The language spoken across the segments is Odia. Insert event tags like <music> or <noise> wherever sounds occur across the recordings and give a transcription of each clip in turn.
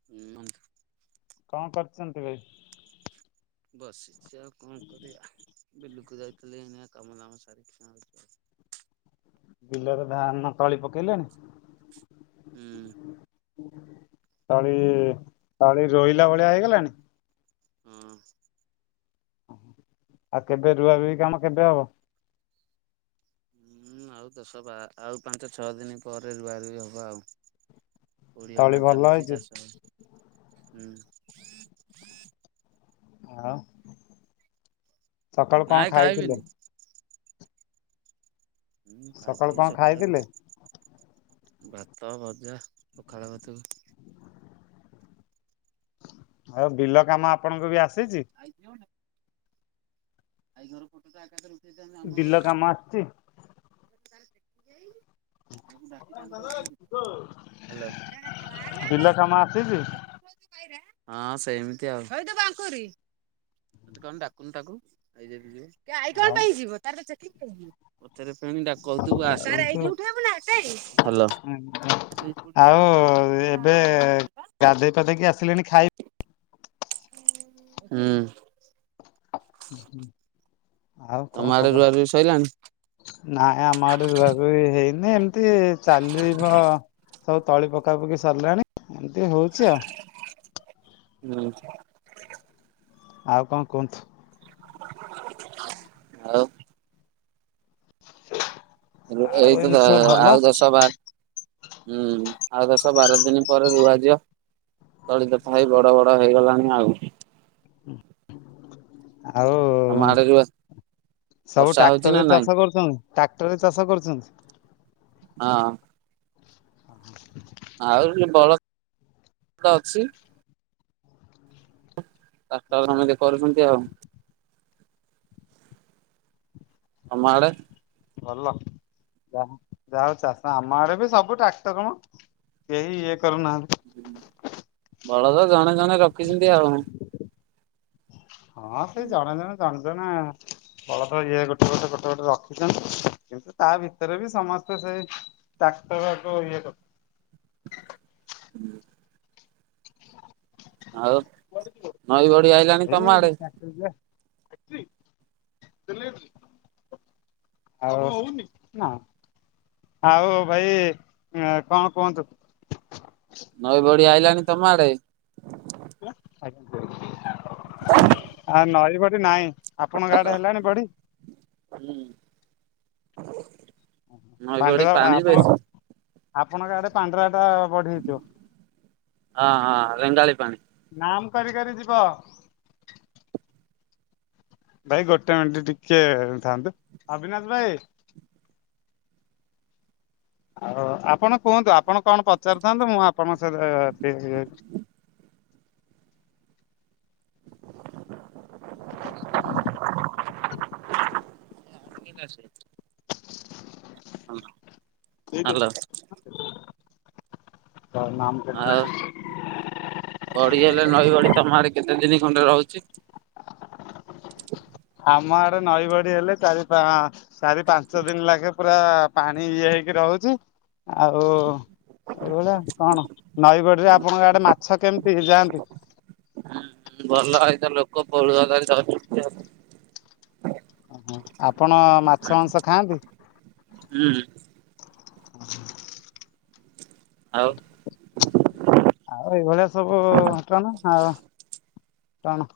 <unintelligible> କଣ କରିୁଛନ୍ତି ଭାଇ। ବସିଛି ଆଉ କଁ କରିବା ବିଲକୁ ଯାଇଥିଲି ଏଇନା କାମ ଧାମ ସାରିକି ଆଉଛି। ବିଲରେ ଧାନ ତଳି ପକେଇଲେଣି। ହୁଁ। ତଳି ତଳି ରୋଇଲା ଭଳିଆ ହେଇଗଲାଣି। ହୁଁ। ଆଉ କେବେ ରୁଆ ରୁଇ କାମ କେବେ ହବ। ହୁଁ ଆଉ ଦଶ ବା ଆଉ ପାଞ୍ଚ ଛଅ ଦିନ ପରେ ରୁଆ ରୁଇ ହବ ଆଉ। କୋଡି ହଣା ତଳି ଭଲ ଚାଲିଛି ହେଇଛି। ଚାଷ ହୁଁ। ହଁ। ସକାଳୁ କଣ ନାଇଁ ଖାଇଥିଲେ। ଖାଇବିନି ମୁଁ ସକାଳୁ ଖାଇଥିଲି କଣ ସକାଳ ଖାଇଥିଲେ? କୁ ଭାତ ଭଜା ପଖାଳ ଭାତକୁ। ଆଉ ବିଲ କାମ ଆପଣଙ୍କୁ ବି ଆସିଛି। ଆ ଆଈ ଘର ଫୋଟ ତ ଆକା ରେଇ ବିଲ କାମ ଆସିଚି? <unintelligible> ବିଲ ହାଲୋ। <unintelligible> ହଁ ସେମିତି ଆଉ ହେଟି କଣ ଡାକୁନୁ ତାକୁ। ଆଇ ଯଦି ଯିବ କି ଆଇ କଣ ଆଉ ପାଇଁ ଯିବ ତାର ତ ଚେକିଙ୍ଗି ହେଇଚି। ପଚାରେ ଫେଣି ଡା କହୁଥିବୁ ଆସେ ତାର ଏଇଠି ଉଠେଇବୁ ନାଁ ହେଠେଇ ହାଲୋ। ଆଉ ଏବେ ଗାଧେଇ ପାଧେଇକି ଆସିଲେଣି ଖାଇ ହୁଁ। ହୁଁ ହୁଁ ଆଉ ତମ କଣ ଆଡେ ରୁଆ ଖବର? ରୁଇ ସଇଲାଣି? ନାଇଁ ଆମ ଆଡେ ରୁଆ ରୁଇ ହେଇନି ଏମିତି ଚାଲିବ ସବୁ ତଳି ପକା ପକି ସରିଲାଣି ଏମିତି ହଉଛି ଆଉ। <unintelligible> ଆଉ କଣ କୁହନ୍ତୁ? ଆଉ? ଆଉ ଏମିତି ସବୁ <unintelligible> ଭଲ ଆଉ ଦଶ ବାର ହୁଁ ଆଉ ଦଶ ବାର ଦିନି ପରେ ରୁଆଯିବ। ତଳି ତଥାଇ ବଡ ବଡ ହେଇଗଲାଣି ଆଉ। ଆଉ ତମ ଆଡେ ରୁଆ ସବୁ ବର୍ଷା ହଉଛି ନା ଟ୍ରାକ୍ଟରେ ନାଇଁ? ଚାଷ କରୁଛନ୍ତି? ଟାକ୍ଟର ରେ ଚାଷ କରୁଛନ୍ତି? ହଁ। <inaudible> ଆହୁରି ବଳଦ ଅଛି? ତାଟ ହୁଁ ସମିତେ କରୁଛନ୍ତି ଆଉ। ତମ ଆଡେ? ଭଲ ଯାହା ଯାହା ହଉ ଚାଷ ଆମ ଆଡେ ବି ସବୁ ଟାକ୍ଟର ମ। କେହି ଇଏ କରୁ ନାହାନ୍ତି। ବଳଦ ଜଣେ ଜଣେ ରଖିଛନ୍ତି ଆଉ। ହଁ ସେଇ ଜଣେ ଜଣେ ଜଣେ ଆଉ। ବଳଦ ଇଏ ଗୋଟେ ଗୋଟେ ଗୋଟେ ଗୋଟେ ରଖିଛନ୍ତି କିନ୍ତୁ ତା ଭିତରେ ବି ସମସ୍ତେ ସେଇ ଟାକ୍ଟର ଯୋ ଇଏ କରୁ ହୁଁ। ଆଉ। ନଈ ବଢି କୁଆଡେ ଆଇଲାଣି ତମ ଆଡେ? ଯିବ ଏଇ ଟା <unintelligible> ଆଉ <unintelligible> ନାଁ। ଆଉ ଭାଇ କଣ କୁହନ୍ତୁ? ନଈ ବଢି ଆଇଲାଣି ତମ ଆଡେ? ଆ ନଈବଢି ନାଇଁ। ଆପଣ ଙ୍କ ଆଡେ ହେଲାଣି ବଢି? ହୁଁ ନଈ ବଢି ପାଣ୍ଡରା ପାଣି ଆପଣ ବେଶୀ ଆପଣଙ୍କ ଆଡେ ପାଣ୍ଡରା ଟା ବଢିଥିବ। ହଁ ହଁ ରେଙ୍ଗାଳି ପାଣି। ନାମ୍ କରି କରି ଯିବ। ଭାଇ ଗୋଟେ ମିନିଟ୍ ଟିକେ ଥାନ୍ତୁ ଅବିନାଶ ଭାଇ। ଆଉ ଆପଣ କୁହନ୍ତୁ ଆପଣ କଣ ପଚାରୁଥାନ୍ତୁ ମୁଁ ଆପଣଙ୍କ ସହିତ <unintelligible> <inaudible> <unintelligible> <inaudible> ହାଲୋ ହାଲୋ। <unintelligible> ବଢ଼ି ହେଲେ ନଈ ବଢ଼ି ତମ ଆଡେ କେତେ ଦିନି ଖଣ୍ଡେ ରହୁଛି? ଆମ ଆଡେ ନଈ ବଢ଼ି ହେଲେ ଚାରି ପା ଚାରି ପାଞ୍ଚ ଦିନ ଲାଗେ ପୁରା ପାଣି ଇଏ ହେଇକି ରହୁଛି। ଆଉ ଏଇଭଳିଆ କଣ ନଈବଡିରେ ଆପଣଙ୍କ ଆଡେ ମାଛ କେମିତି ଯାଆନ୍ତି? ହୁଁ ଭଲ ଏଇ ତ ଲୋକ <unintelligible> ହଁ ଆପଣ ମାଛ ମାଂସ ଖାଆନ୍ତି? ହୁଁ। <inaudible> ଆଉ। ଆଉ ଏଇଭଳିଆ ସବୁ ଘଟଣା ଆଉ କଣ?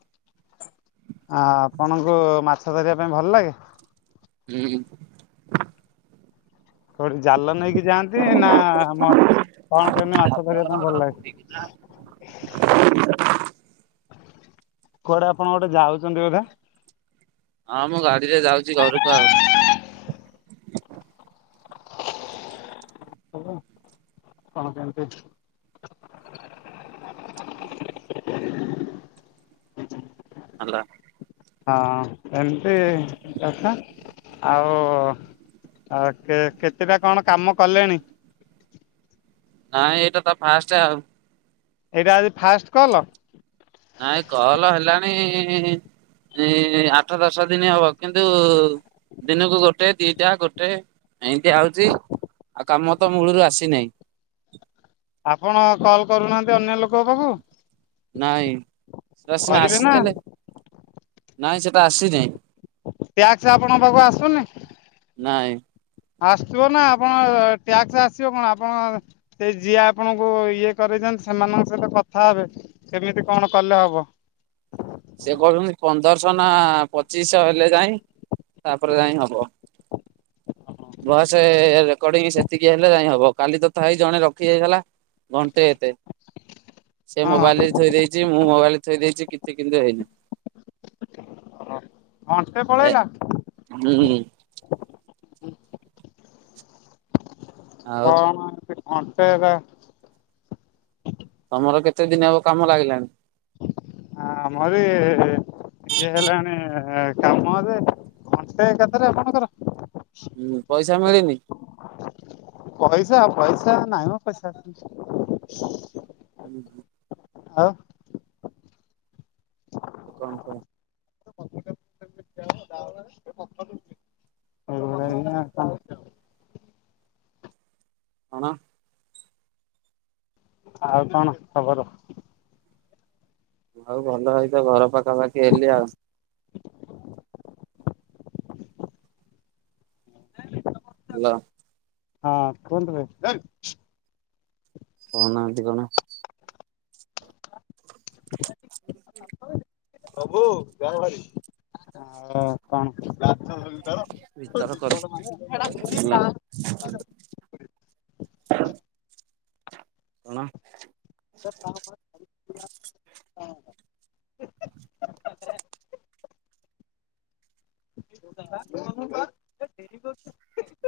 ଆ ଆପଣଙ୍କୁ ମାଛ ଧରିବା ପାଇଁ ଭଲ ଲାଗେ? ହୁଁ। କୋଉଠି ଜାଲ ନେଇକି ଯାଆନ୍ତି ନା ଆମ କଣ କେମିତି ମାଛ ଧରିବା ପାଇଁ ଭଲ ଲାଗେ? କୁଆଡ଼େ ଆପଣ ଗୋଟେ ଯାଉଛନ୍ତି ବୋଧେ? ହଁ ମୁଁ ଗାଡ଼ି ରେ ଯାଉଛି ଘରକୁ ଆଉ। ହ କଣ କେମତି? ହ୍ୟାଲୋ ହଁ ଏମିତି କଥା ଆଉ ଆଉ କେ କେତେଟା କଣ କାମ କଲେଣି? ନାଇଁ ଏଇଟା ତ ଫାଷ୍ଟ ଆଉ ଏଇଟା ଆଜି ଫାଷ୍ଟ କଲ। ନାଇଁ କଲ ହେଲାଣି ଆଠ ଦଶ ଦିନ ହବ କିନ୍ତୁ ଦିନକୁ ଗୋ ଟେ ଦିଟା ଗୋଟେ ଏଇଁତି ଆଉଛି ଆଉ କାମ ତ ମୂଳରୁ ଆସିନାହିଁ। ଆପଣ କଲ୍ କରୁନାହାନ୍ତି ଅନ୍ୟ ଲୋକଙ୍କ ପାଖକୁ? ନାଇଁ ସେ ସିନା କରିବେ ନା? ଆସିଥିଲେ। ନାଇଁ ସେତ ଆସିନି ଟ୍ୟାକ୍ସ ଆପଣଙ୍କ ପାଖକୁ ନାଇଁ। ଆସଥିବ ନା ଆପଣ ଟ୍ୟାକ୍ସ ଆସିବ କଣ ଆପଣ ସେ ଯିଏ ଆପଣଙ୍କୁ ଇଏ କରଇଛନ୍ତି ସେମାନଙ୍କ ସହିତ କଥା ହେବେ କେମିତି କଣ କଲେ ହବ? ସେ କହୁଛନ୍ତି ପନ୍ଦରଶହ ନା ପଚିଶ ଶହ ହେଲେ ଯାଇଁ ତାପରେ ଯାଇ ହବ। ଭଏସ ରେକର୍ଡିଙ୍ଗ ସେତିକି ହେଲେ ଯାଇଁ ହବ କାଲି ତଥାପି ଜଣେ ରଖି ଦେଇଥିଲା। ଘଣ୍ଟେ ଏତେ ସେ ମୋବାଇଲରେ ହଁ ଥୋଇ ଦେଇଛି ମୁଁ ମୋବାଇଲ ଥୋଇ ଦେଇଛି କିଛି କିନ୍ତୁ ହେଇନି। ଘଣ୍ଟେ ଏ ପଳେଇଲା। ହୁଁ ଉ ଆଉ <unintelligible> ତମର କେତେ ଦିନ ହବ କାମ ଲାଗିଲାଣି? ହଁ ଆମର ବି ଇଏ ହେଲାଣି କାମ ଯେ ଘଣ୍ଟେ ଏକାଥରେ ଆପଣଙ୍କର ହୁଁ ପଇସା ମିଳିନି? ପଇସା ପଇସା ନାଇଁ ମ ପଇସା ହୁଁ। ଆଉ ଆଉ କଣ କହ? <inaudible> ହୁଁ ଏଇଭଳିଆ ଆଉ କଣ କଣ? ଆଉ କଣ ଖବର? ଆଉ ଭଲ ହେଇ ତ ଘର ପାଖାପାଖି ହେଲି ଆଉ <inaudible> <inaudible> ହେଲୋ ହଁ କୁଅନ୍ତୁ ଭାଇ <unintelligible> କହୁନାହାନ୍ତି କଣ। <unintelligible> ପ୍ରଭୁ ଯାଅ ହେରି କଣ ଭିତର କରି <unintelligible> <unintelligible> କଣ? <unintelligible>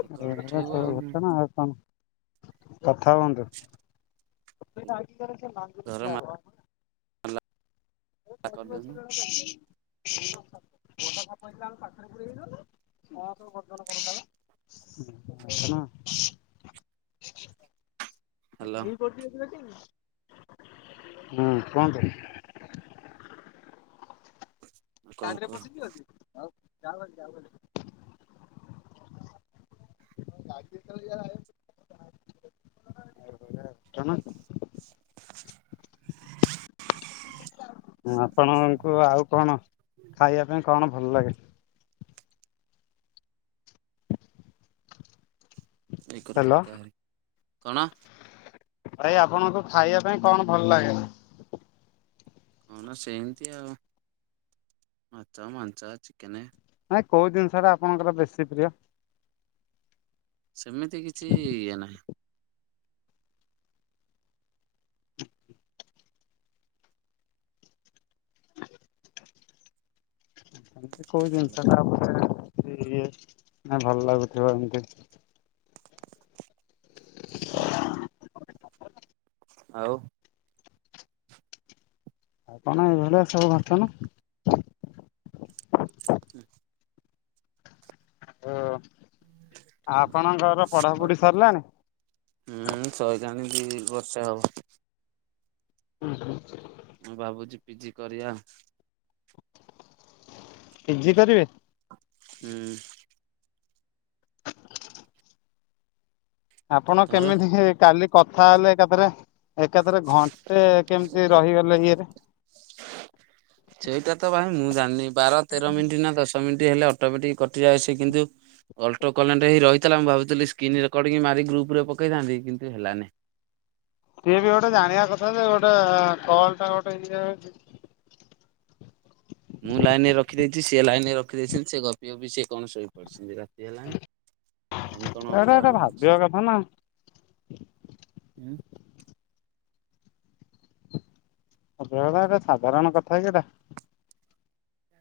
ଏ କଲ ଉଠେଇବ ଆଉ କଥା ହୁଅନ୍ତୁ ଘର <unintelligible> ମାଲା କରିଦେଉନୁ <unintelligible> <unintelligible> <unintelligible> ହ୍ୟାଲୋ ହୁଁ କୁହନ୍ତୁ। କଣ ଗାଡ଼ିରେ କହ ବସିଥିଲ <unintelligible> <unintelligible> କଣ ହଁ ଆପଣଙ୍କୁ ଆଉ କଣ ଖାଇବା ପାଇଁ କଣ ଭଲ ଲାଗେ? ଏ କରକୁ ହାଲୋ ଟିକେ ଆ କଣ ଭାଇ ଆପଣଙ୍କୁ ଖାଇବା ପାଇଁ କଣ ଭଲ ଲାଗେନା? କଣ ସେମିତି ଆଉ ମାଛ ମାଂସ ଚିକେନ। ନାଇଁ କୋଉ ଜିନିଷ ଟା ଆପଣଙ୍କର ବେଶୀ ପ୍ରିୟ? ସେମିତି କିଛି ଇଏ ନାହିଁ। ଏମତି କୋଉ ହେଲା। ଜିନିଷ ଟା ଉପରେ ଇଏ ମାନେ ଇଏ ଭଲ ଲାଗୁଥିବ ଏମତି। <inaudible> ଆଉ କଣ ଏଇ ଭଳିଆ ସବୁ ଘଟଣା। <unintelligible> ହଁ ଆପଣଙ୍କର ପଢାପଢି ସରିଲାଣି। ହୁଁ ସରିଲାଣି ଦି ବର୍ଷ ହବ। <unintelligible> ମୁଁ ଭାବୁଛି ପିଜି କରିବା। ପିଜି କରିବେ। ହୁଁ। ଆପଣ ତମର କେମିତି ହେ କାଲି। କଥା ହେଲେ ଏକାଥରେ ଏକାଥରେ ଘଣ୍ଟେ କେମିତି ରହିଗଲେ ଇଏରେ। <inaudible> ସେଇଟା ତ ଭାଇ ମୁଁ ଜାଣିନି ବାର ତେର ମିନିଟ୍ ନା ଦଶ ମିନିଟ୍ ହେଲେ ଅଟୋମେଟିକ କଟିଯାଏ ସେ କିନ୍ତୁ, ଅଲଟୋ କନେଟ୍ ହେଇ ରହିଥିଲା ମୁଁ ଭାବୁଥିଲି ସ୍କ୍ରିନ ରେକର୍ଡିଙ୍ଗ ମାରି ଗ୍ରୁପ ରେ ପକେଇଥାନ୍ତି କିନ୍ତୁ ହେଲାନି। ସିଏ ବି ଗୋଟେ ଜାଣିବା କଥା ଯେ ଗୋଟେ କଲ୍ ଟା ଗୋଟେ ଇଏ ଅଛି। ମୁଁ ଲାଇନ୍ ରେ ରଖିଦେଇଛି ସେ ଲାଇନ୍ ରେ ରଖିଦେଇଛନ୍ତି ସେ ଗପି ଗପି ସିଏ କଣ ଶୋଇପଡିଛନ୍ତି ରାତି। ରାତି ହେଲାଣି। ଲାଇନ ଏଇଟା କଣ ଅପଡାଉନ ଏଇଟା ହଉଛି। ଭାବିବା କଥା ନା। <inaudible> ଭାବିବା କଥା ଏଇଟା ସାଧାରଣ କଥା କି ଏଟା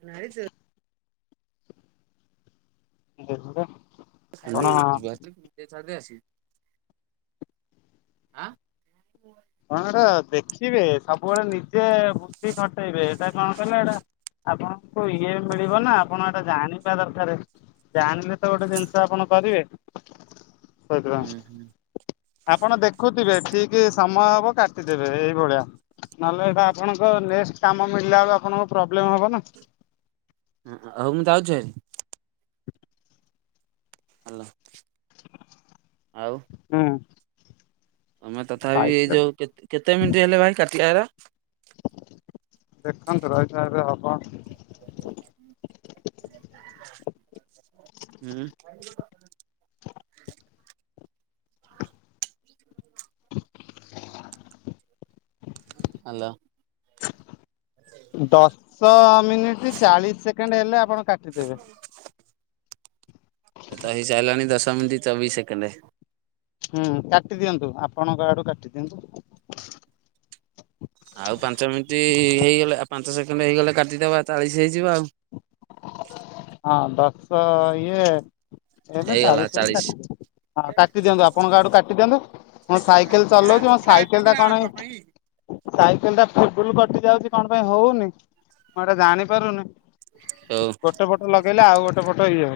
ନାଇଁ ସେ <unintelligible> ଏଇନା ଯିବ ଆସିବ ନା ଛାଡ଼ିଦେଇ ଆସିବି ଆଁ। କଣଗୋଟା ଦେଖିବେ ସବୁବେଳେ ନିଜେ ବୁଦ୍ଧି ଖଟେଇବେ ଏଇଟା କଣ କଲେ ଏଇଟା ଆପଣଙ୍କୁ ଇଏ ମିଳିବ ନା ଆପଣ ଏଟା ଜାଣିବା ଦରକାର ଜାଣିଲେ ତ ଗୋଟେ ଜିନିଷ ଆପଣ କରିବେ ହୁଁ ହୁଁ ସେଇଥିପାଇଁ ଆପଣ ଦେଖୁଥିବେ ଠିକ୍ ସ ସମୟ ହବ କାଟିଦେବେ ଏଇଭଳିଆ ନହେଲେ ଏଟା ଆପଣଙ୍କ ନେସ୍ଟ କାମ ମିଳିଲେ ବେଳକୁ ଆପଣଙ୍କ ପ୍ରୋବ୍ଲେମ ହବ ନା ହ ହଉ ମୁଁ ଯାଉଛି ହାରି ହେଲା ଆଉ ହୁଁ। ତମେ ତଥାପି ଏଇ ସାଇଟରେ ଯୋଉ, କେ କେତେ ମିନିଟ୍ ହେଲେ ଭାଇ କାଟିବାର? ଦେଖନ୍ତୁ ରହି ଥିବାରୁ ହବ। ହୁଁ। ହାଲୋ। ଦଶ ମିନିଟ ଚାଳିଶ ସେକେଣ୍ଡ ହେଲେ ଆପଣ କାଟିଦେବେ। ଏ ତ ହେଇ ସାରିଲାଣି ଦଶ ମିିନିଟ ଚବିଶ ସେକେଣ୍ଡ ହୁଁ କାଟିଦିଅନ୍ତୁ ଆପଣଙ୍କ ଆଡୁ କାଟି ଦିଅନ୍ତୁ। ଆଉ ପାଞ୍ଚ ମିନିଟ୍ ହେଇଗଲେ ପାଞ୍ଚ ସେକେଣ୍ଡ ହେଇଗଲେ କାଟିଦବା ଚାଳିଶ ହେଇଯିବ ଆଉ ହଁ ଦଶ ଇଏ ହେଲେ ଚାଳିଶ ହେଲା ହଁ କାଟି ଦିଅନ୍ତୁ ଆପଣଙ୍କାଡୁ କାଟିଦିଅନ୍ତୁ। ମୁଁ ସାଇକେଲ ଚଲାଉଛି ମ ସାଇକେଲ ଟା କଣ ସାଇକେଲ ଟା ଫୁଲ୍ ବୁଲ କଟି ଯାଉଛି କଣ ପାଇଁ ହଉନି ମୁଁ ଏଇଟା ଜାଣି ପାରୁନି। ହଉ। ଗୋଟେ ପଟେ ଲଗେଇଲେ ଆଉ ଗୋଟେ ପଟେ ଇଏ